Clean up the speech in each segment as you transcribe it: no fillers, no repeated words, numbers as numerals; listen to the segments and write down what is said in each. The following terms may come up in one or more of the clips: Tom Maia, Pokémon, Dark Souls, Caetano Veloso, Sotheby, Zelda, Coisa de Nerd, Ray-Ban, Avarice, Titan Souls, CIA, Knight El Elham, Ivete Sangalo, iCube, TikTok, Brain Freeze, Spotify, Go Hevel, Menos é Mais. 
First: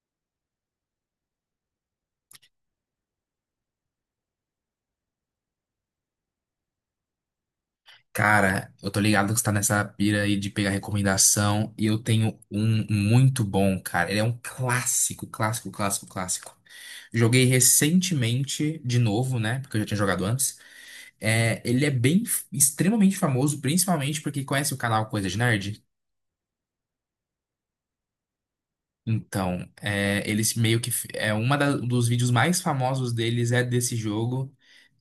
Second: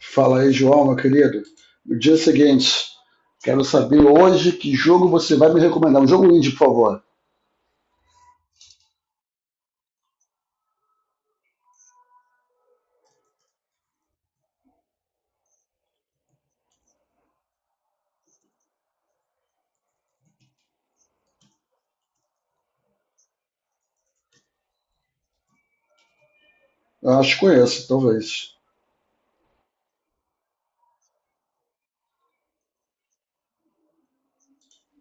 Fala aí, João, meu querido. No dia seguinte, quero saber hoje que jogo você vai me recomendar. Um jogo indie, por favor. Cara, eu tô ligado que você tá nessa pira aí de pegar recomendação e eu tenho um muito bom, cara. Ele é um clássico, clássico, clássico, clássico. Joguei recentemente de novo, né? Porque eu já tinha jogado antes. É, ele é bem, extremamente famoso, principalmente porque conhece o canal Coisa de Nerd. Eu acho que conheço, talvez. Então, é, eles meio que é dos vídeos mais famosos deles é desse jogo,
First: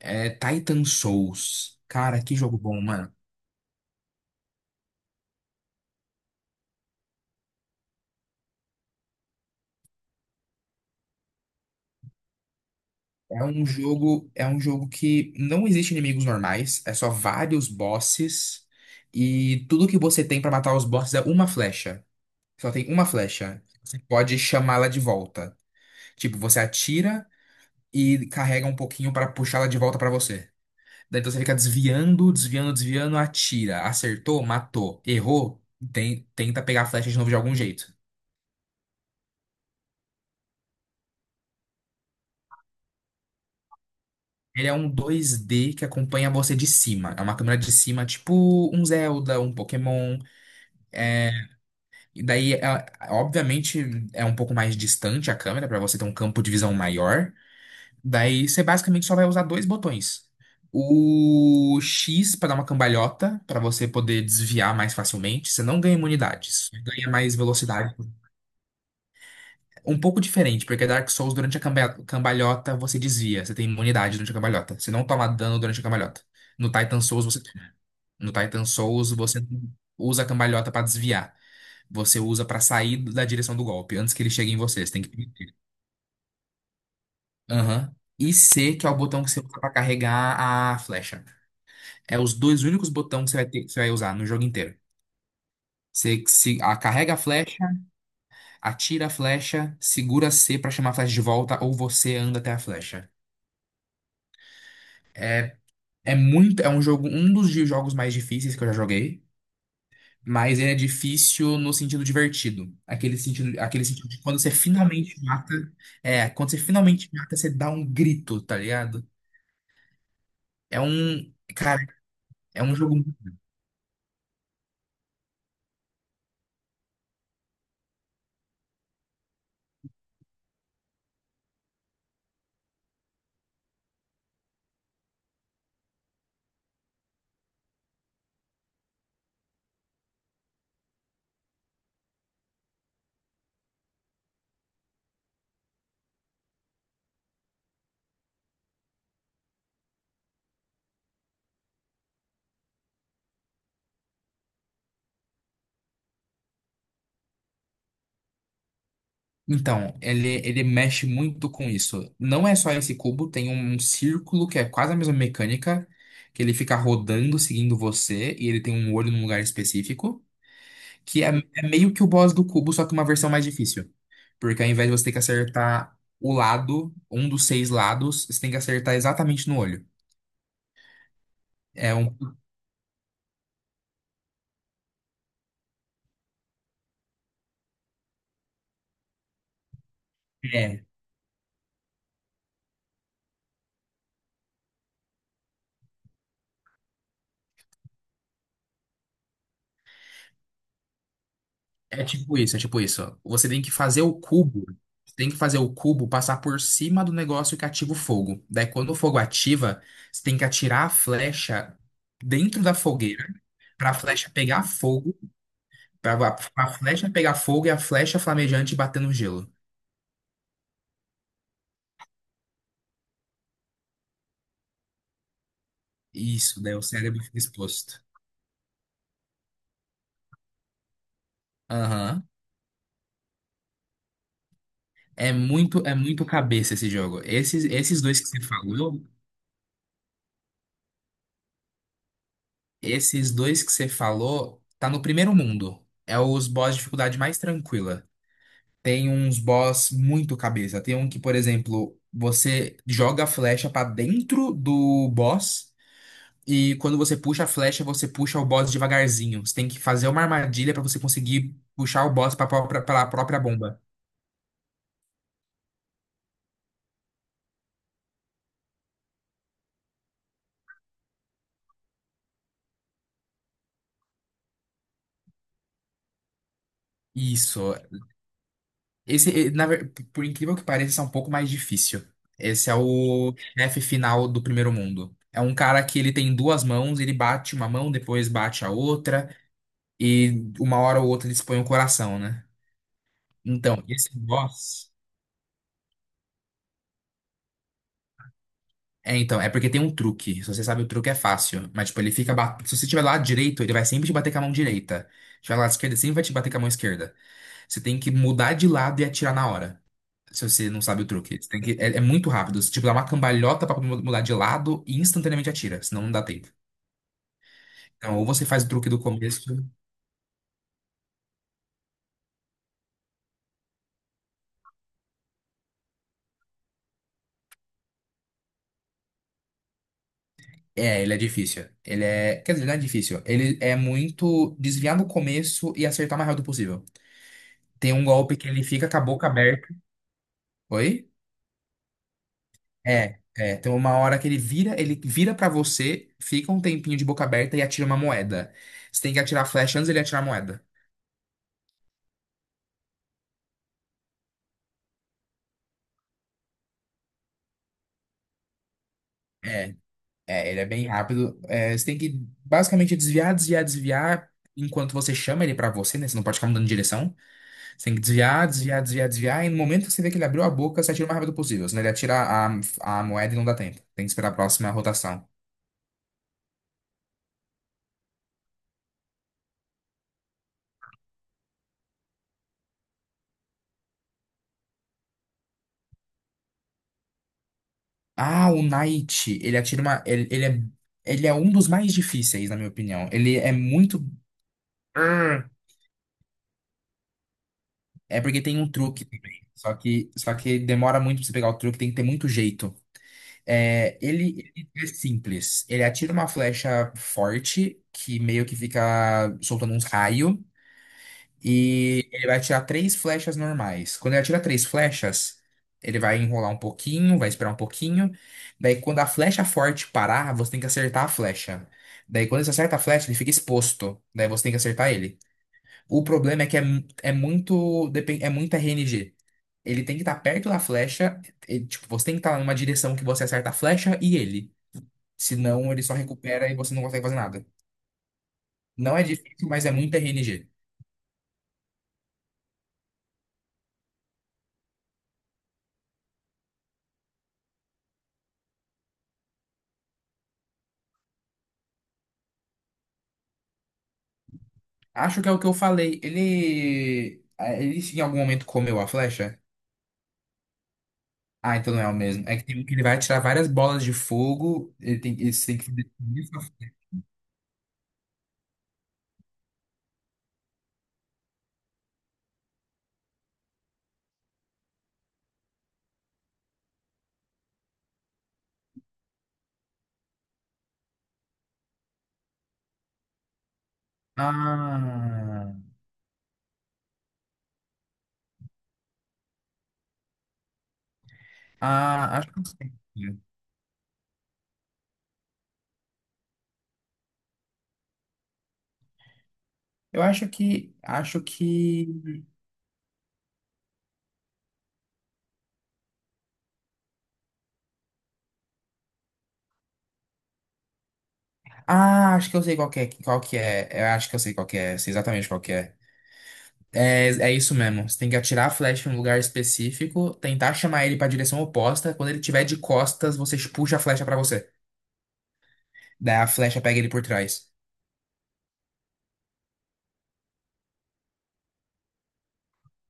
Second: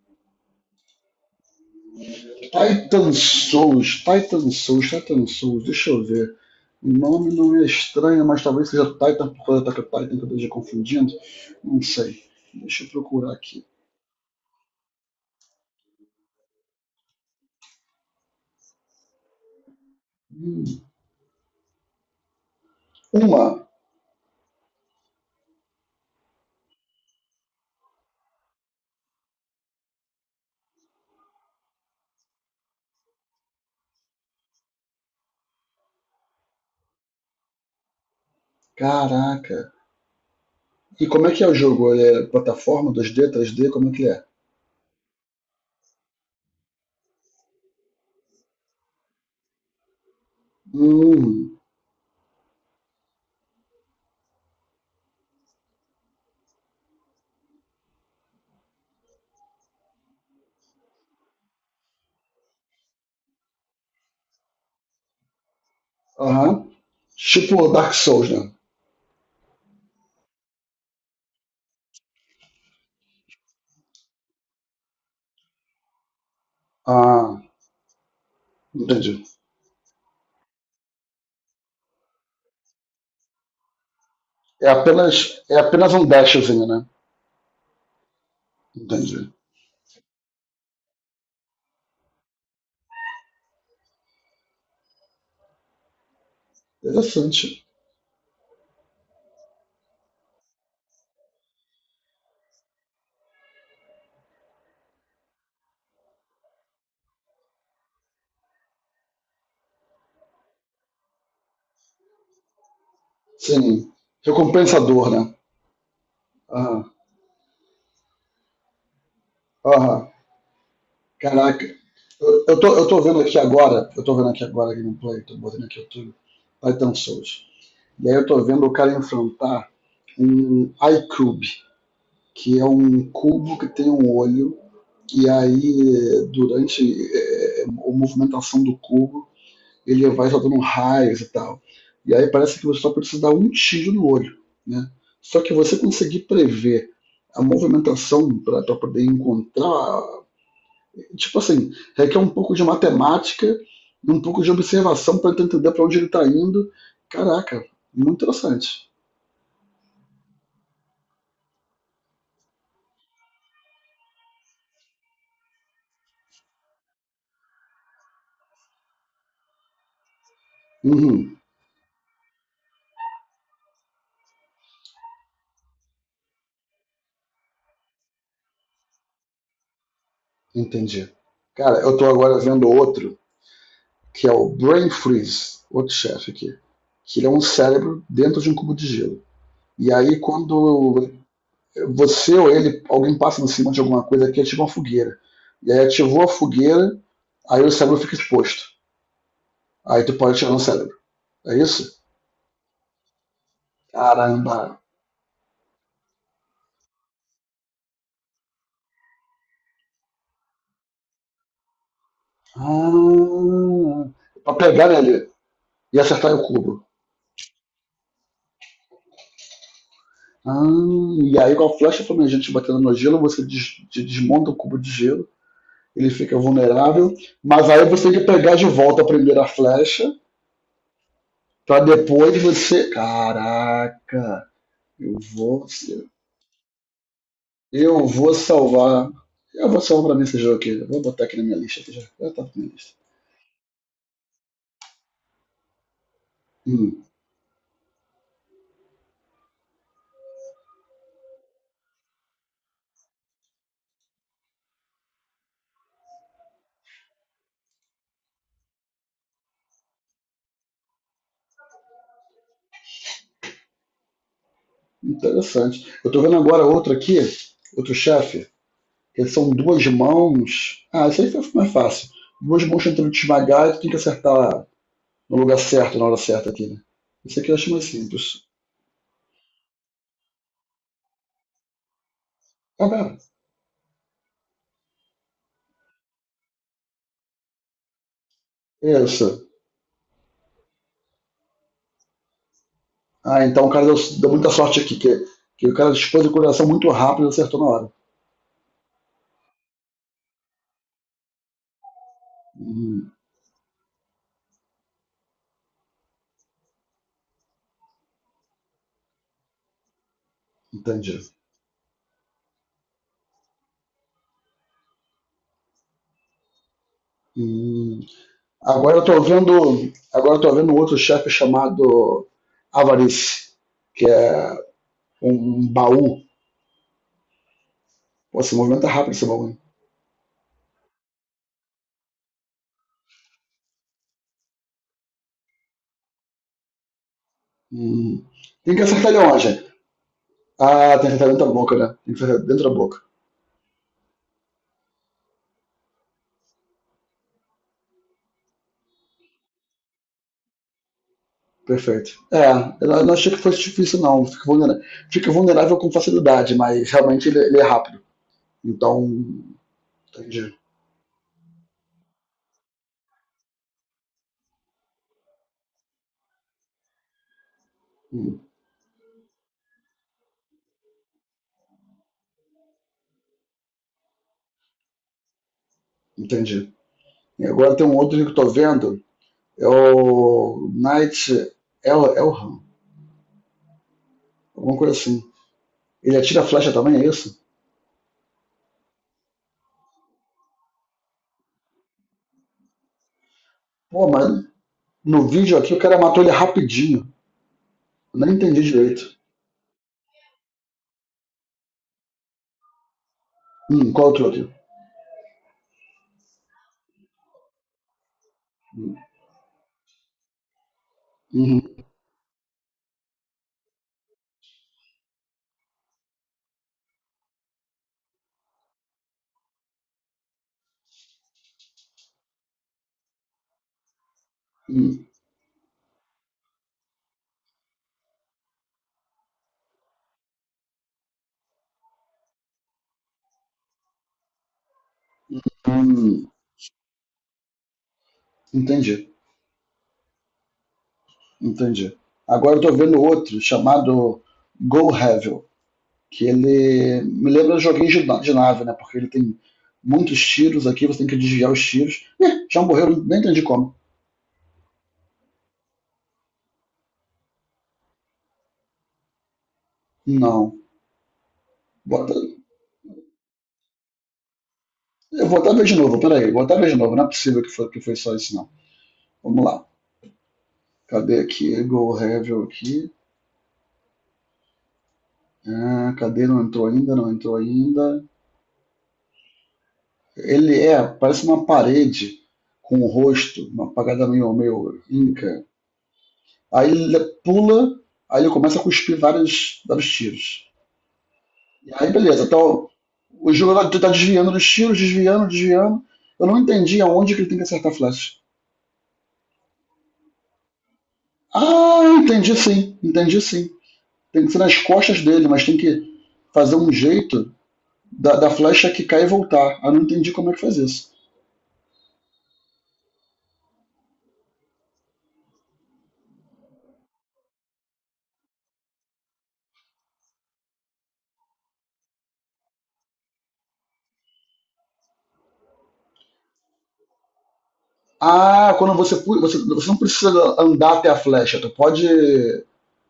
é Titan Souls. Cara, que jogo bom, Titan mano. Souls, Titan Souls, Titan Souls, deixa eu ver. O nome não é estranho, mas talvez seja Titan, por causa da Titan, que eu esteja confundindo. Não sei. Deixa eu procurar É aqui. um jogo, é um jogo que não existe inimigos normais, é só vários bosses e tudo que você tem pra Hum. matar os bosses é uma flecha. Só tem uma flecha. Uma. Você pode chamá-la de volta. Tipo, você atira e carrega um pouquinho pra puxá-la de volta pra você. Daí então você fica desviando, desviando, desviando, atira, acertou, matou, errou, tenta pegar a flecha de novo de algum jeito. Caraca. E como é que é o jogo? Ele é plataforma? Dois d, Três d? Como é que é? Ele é um 2D que acompanha você de cima. É uma câmera de cima, tipo um Zelda, um Pokémon. Hum. E daí, obviamente, é um pouco mais distante a câmera para você ter um campo de visão maior. Daí, você basicamente só vai usar dois botões. O X para dar uma cambalhota, para você poder desviar mais facilmente. Você não ganha imunidade, Aham. você ganha mais Tipo Dark velocidade. Souls, né? Um pouco diferente, porque Dark Souls, durante a cambalhota, você desvia. Você tem imunidade durante a cambalhota. Você não toma dano durante a cambalhota. No Titan Souls, Ah, você... No Titan Souls, entendi. você usa a cambalhota para desviar, você usa pra sair da direção do golpe, antes que ele chegue em você. Você tem que permitir. É apenas um dashzinho, né? Aham. E C, que é o Entendi. botão que você usa pra carregar a flecha. É os dois únicos botões que você vai ter, que você vai usar no jogo inteiro. Você se, a- carrega a flecha, Interessante. atira a flecha, segura C pra chamar a flecha de volta, ou você anda até a flecha. É, é muito, é um jogo, um dos jogos mais difíceis que eu já joguei. Mas ele é difícil no sentido divertido. Aquele sentido, aquele Sim. sentido de quando você Recompensador, finalmente né? mata. É, quando você Aham. finalmente mata, você dá um grito, tá ligado? Aham. Caraca. Cara, Eu, eu, é um tô, eu jogo. tô vendo aqui agora, eu tô vendo aqui agora a gameplay, tô botando aqui o YouTube, Titan Souls. E aí eu tô vendo o cara enfrentar um iCube, que é um cubo que tem um olho, e aí durante a movimentação do cubo ele vai soltando raios e tal. E aí parece que você só precisa dar um tiro no olho, né? Só que você conseguir prever a movimentação para poder encontrar, tipo assim, requer um pouco de matemática, um pouco de observação para entender para onde ele está indo. Caraca, muito interessante. Então, ele mexe muito com isso. Não é só esse cubo, tem um círculo que é quase a mesma mecânica, que ele fica rodando, seguindo você, e ele tem um olho num lugar específico. Que é, Uhum, é meio que o boss do cubo, só que uma versão mais difícil. Porque ao invés de você ter que acertar o lado, um dos seis lados, você tem que acertar exatamente no olho. entendi. Cara, É eu tô um. agora vendo outro, que é o Brain Freeze, outro chefe aqui, que ele é um cérebro dentro de um cubo de gelo. E aí, É, quando você ou ele, alguém passa em cima de alguma coisa que ativa uma fogueira. E aí ativou a fogueira, aí o cérebro fica exposto. Aí tu pode tirar no cérebro. É isso? é tipo isso. Caramba! Você tem que fazer o cubo passar por cima do negócio que ativa o fogo. Daí, quando o fogo ativa, você tem que atirar a flecha dentro da fogueira para a Ah, flecha pra pegar pegar nele fogo, e acertar para o a cubo. flecha pegar fogo e a flecha flamejante bater no gelo. Ah, e aí com a flecha flamejante batendo no gelo, você desmonta o cubo de gelo, ele fica Isso, daí o vulnerável, cérebro fica mas aí exposto. você tem que pegar de volta a primeira flecha, pra Aham. depois você. Caraca! Eu vou É ser. muito cabeça esse jogo. Esses Eu dois que vou você falou, salvar. Eu vou salvar pra mim esse jogo aqui. Eu vou botar aqui na minha lista. Aqui já, já tá na minha lista. Tá no primeiro mundo. É os boss de Hum, dificuldade mais tranquila. Tem uns boss muito cabeça. Tem um que, por exemplo, você joga a flecha pra dentro do boss e quando você puxa a flecha, você puxa o boss devagarzinho. Você tem que fazer uma armadilha pra você conseguir puxar o boss pela própria bomba. interessante. Eu tô vendo agora outro aqui, outro chefe, que são duas mãos. Ah, isso aí foi mais fácil. Duas mãos tentando te esmagar e tu tem que acertar no lugar certo, na hora certa aqui, né? Isso aqui eu acho Isso. mais simples. Esse, por incrível que pareça, esse é um pouco mais difícil. Esse é Ah, o chefe final do primeiro mundo. É um cara que ele tem duas mãos, ele bate uma mão, depois bate a pera. outra, Isso. e uma hora ou outra ele expõe o coração, né? Ah, então o Então, cara deu, esse deu muita sorte boss. aqui, que o cara dispôs o coração muito rápido e acertou na hora. É, então, é porque tem um truque. Se você sabe o truque, é fácil. Mas, tipo, se você estiver do Hum, lado direito, ele vai sempre te bater com a mão direita. Se estiver do lado esquerdo, ele sempre vai te bater com a mão esquerda. Você tem que mudar de lado e atirar na hora. Se você não sabe o entendi. truque. Você tem que, é, é muito rápido. Você, tipo, dá uma cambalhota pra mudar de lado e instantaneamente atira, senão não dá tempo. Hum. Então, ou você faz o truque Agora do eu tô começo. vendo, agora eu tô vendo outro chefe chamado Avarice, que é um um baú. Pô, se movimenta rápido esse baú. É, ele é difícil. Ele é. Quer dizer, não é difícil. Ele é muito desviar no começo e acertar o mais rápido possível. Tem um Hum. golpe que ele Tem que fica com a acertar ele boca onde? aberta. Ah, Oi? tem que acertar dentro da boca, né? Tem que acertar dentro da boca. É, é. Tem uma hora que ele vira pra você, fica um tempinho de boca aberta e atira uma moeda. Você tem que atirar a flecha antes dele atirar a moeda. Perfeito. É, eu não achei que fosse difícil, não. Fica vulnerável com facilidade, mas realmente ele, ele é rápido. Então, É. É, entendi. ele é bem rápido. É, você tem que basicamente desviar, desviar, desviar enquanto você chama ele pra você, né? Você não pode ficar mudando de direção. Você tem que Hum, desviar, desviar, desviar, desviar. E no momento que você vê que ele abriu a boca, você atira o mais rápido possível. Senão ele atira a moeda e não dá tempo. Tem que esperar a próxima rotação. entendi. E agora tem um outro que eu tô vendo, é o Knight El Elham, alguma coisa assim. Ele atira flecha também, é isso? Ah, o Knight, ele atira uma. Ele é um dos mais difíceis, na minha opinião. Ele é muito. Pô, mas no vídeo aqui o cara matou ele rapidinho. Eu É nem porque tem entendi um truque direito. também. Só que demora muito pra você pegar o truque, tem que ter muito jeito. É, Qual outro aqui? ele é simples. Ele atira uma flecha forte, que meio que Uhum. fica soltando uns raios, Hum, e ele vai atirar três flechas normais. Quando ele atira três flechas, ele vai enrolar um pouquinho, vai esperar um pouquinho. Daí, quando a flecha forte parar, você tem que acertar a flecha. Daí, quando você acerta a flecha, ele fica exposto. Daí, você tem que acertar hum, ele. O problema é que é, é muito, é muito RNG. Ele tem que estar perto da flecha. E, tipo, você tem que estar numa direção que você acerta a flecha e ele. Senão ele só hum. recupera e você não consegue fazer nada. Entendi, Não é difícil, mas é muito RNG. entendi. Agora eu tô vendo outro chamado Go Hevel, que ele me lembra de joguinho de nave, né? Porque ele tem muitos tiros aqui, você tem que desviar os tiros. Ih, já morreu, nem entendi como. Acho que é o que eu falei. Ele em algum momento comeu a flecha? Não. Ah, então não é o mesmo. É Bota- que tem um que ele vai atirar várias bolas de fogo. Eu Ele vou até tem ver que. de novo, Definir peraí, sua- vou até ver de novo. Não é possível que foi só isso, não. Vamos lá. Cadê aqui? Go Hevel aqui. Ah, cadê? Não entrou ainda, não entrou ainda. Ele é, parece uma parede com o rosto, uma pagada meio, meio inca. Ah. Aí ele pula, aí ele começa a cuspir vários, vários tiros. E aí, Ah, beleza, acho que eu então sei. o jogador tá desviando dos tiros, desviando, desviando. Eu não entendi aonde que ele tem que acertar a flecha. Eu acho que. Acho Ah, que. entendi sim, entendi sim. Tem que ser nas costas dele, mas tem que fazer um jeito da flecha que cai e voltar. Ah, não entendi como é que faz isso. Ah, acho que eu sei qual que é. Qual que é. Eu acho que eu sei qual que é. Sei exatamente qual que é. É, é isso mesmo. Você tem que atirar a flecha em um lugar específico, tentar chamar ele pra direção oposta. Quando ele tiver de costas, você puxa a flecha pra você. Daí a flecha pega ele por trás. Ah, quando você, você não precisa andar até a flecha,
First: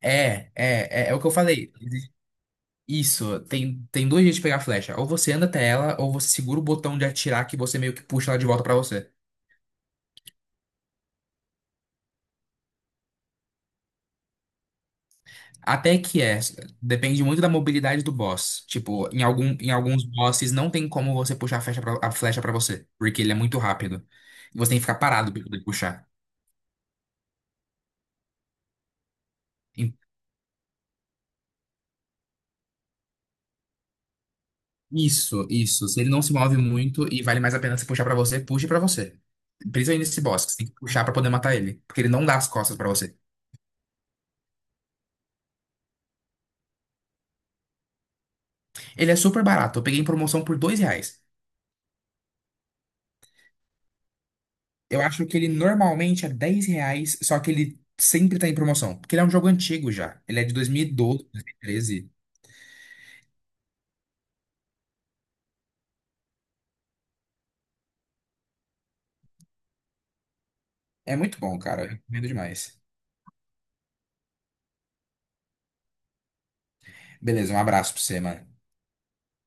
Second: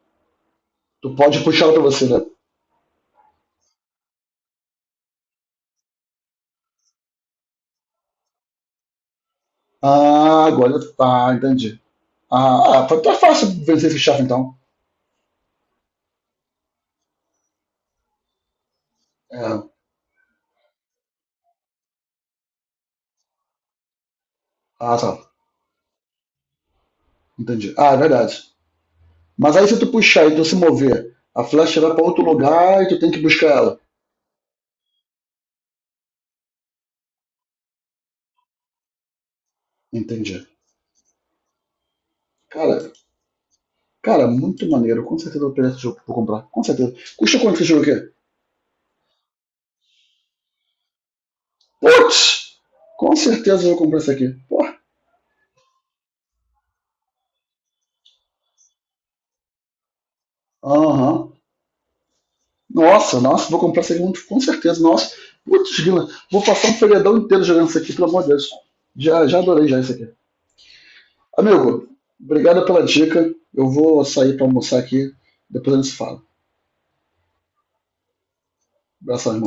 É, é, é, tu é o que eu pode puxar ela falei. pra você, né? Isso, tem dois jeitos de pegar a flecha. Ou você anda até ela, ou você segura o botão de atirar que você meio que puxa ela de volta pra você. Ah, agora, tá, entendi. Ah, ah, tá, tá fácil vencer esse chefe então. Até que é, depende muito da mobilidade do boss. Tipo, em É, algum, em alguns bosses não tem como você puxar a flecha pra você, porque ele é muito rápido. Você tem que ficar ah, tá, parado pra poder puxar. entendi. Ah, é verdade. Mas aí se tu puxar e tu se mover, a flecha vai pra outro lugar e tu tem que buscar ela. Isso, isso. Se ele não se move muito e vale mais a pena se puxar pra você, puxe pra você. Principalmente nesse Entendi. boss, que você tem que puxar pra poder matar ele, porque ele não dá as costas pra Cara, você. cara, muito maneiro. Com certeza eu vou pegar esse jogo pra comprar. Com certeza. Custa quanto esse jogo aqui? Ele é super barato, eu peguei em promoção por R$ 2. Putz! Com certeza eu vou comprar esse aqui. Pô. Eu acho que ele normalmente é R$ 10, só que ele sempre tá em promoção, porque ele é um jogo antigo já. Ele é de dois dois mil mil e Aham. doze dois mil e treze Nossa, nossa, vou comprar Segmento com certeza. Nossa, putz, grila, vou passar um feriadão inteiro jogando isso aqui, pelo amor de Deus. Já, já adorei já isso aqui. É muito bom, cara, Amigo, eu recomendo obrigado demais. pela dica. Eu vou sair para almoçar aqui, depois a gente se fala. Beleza, um abraço pra você, mano. Abração, irmão.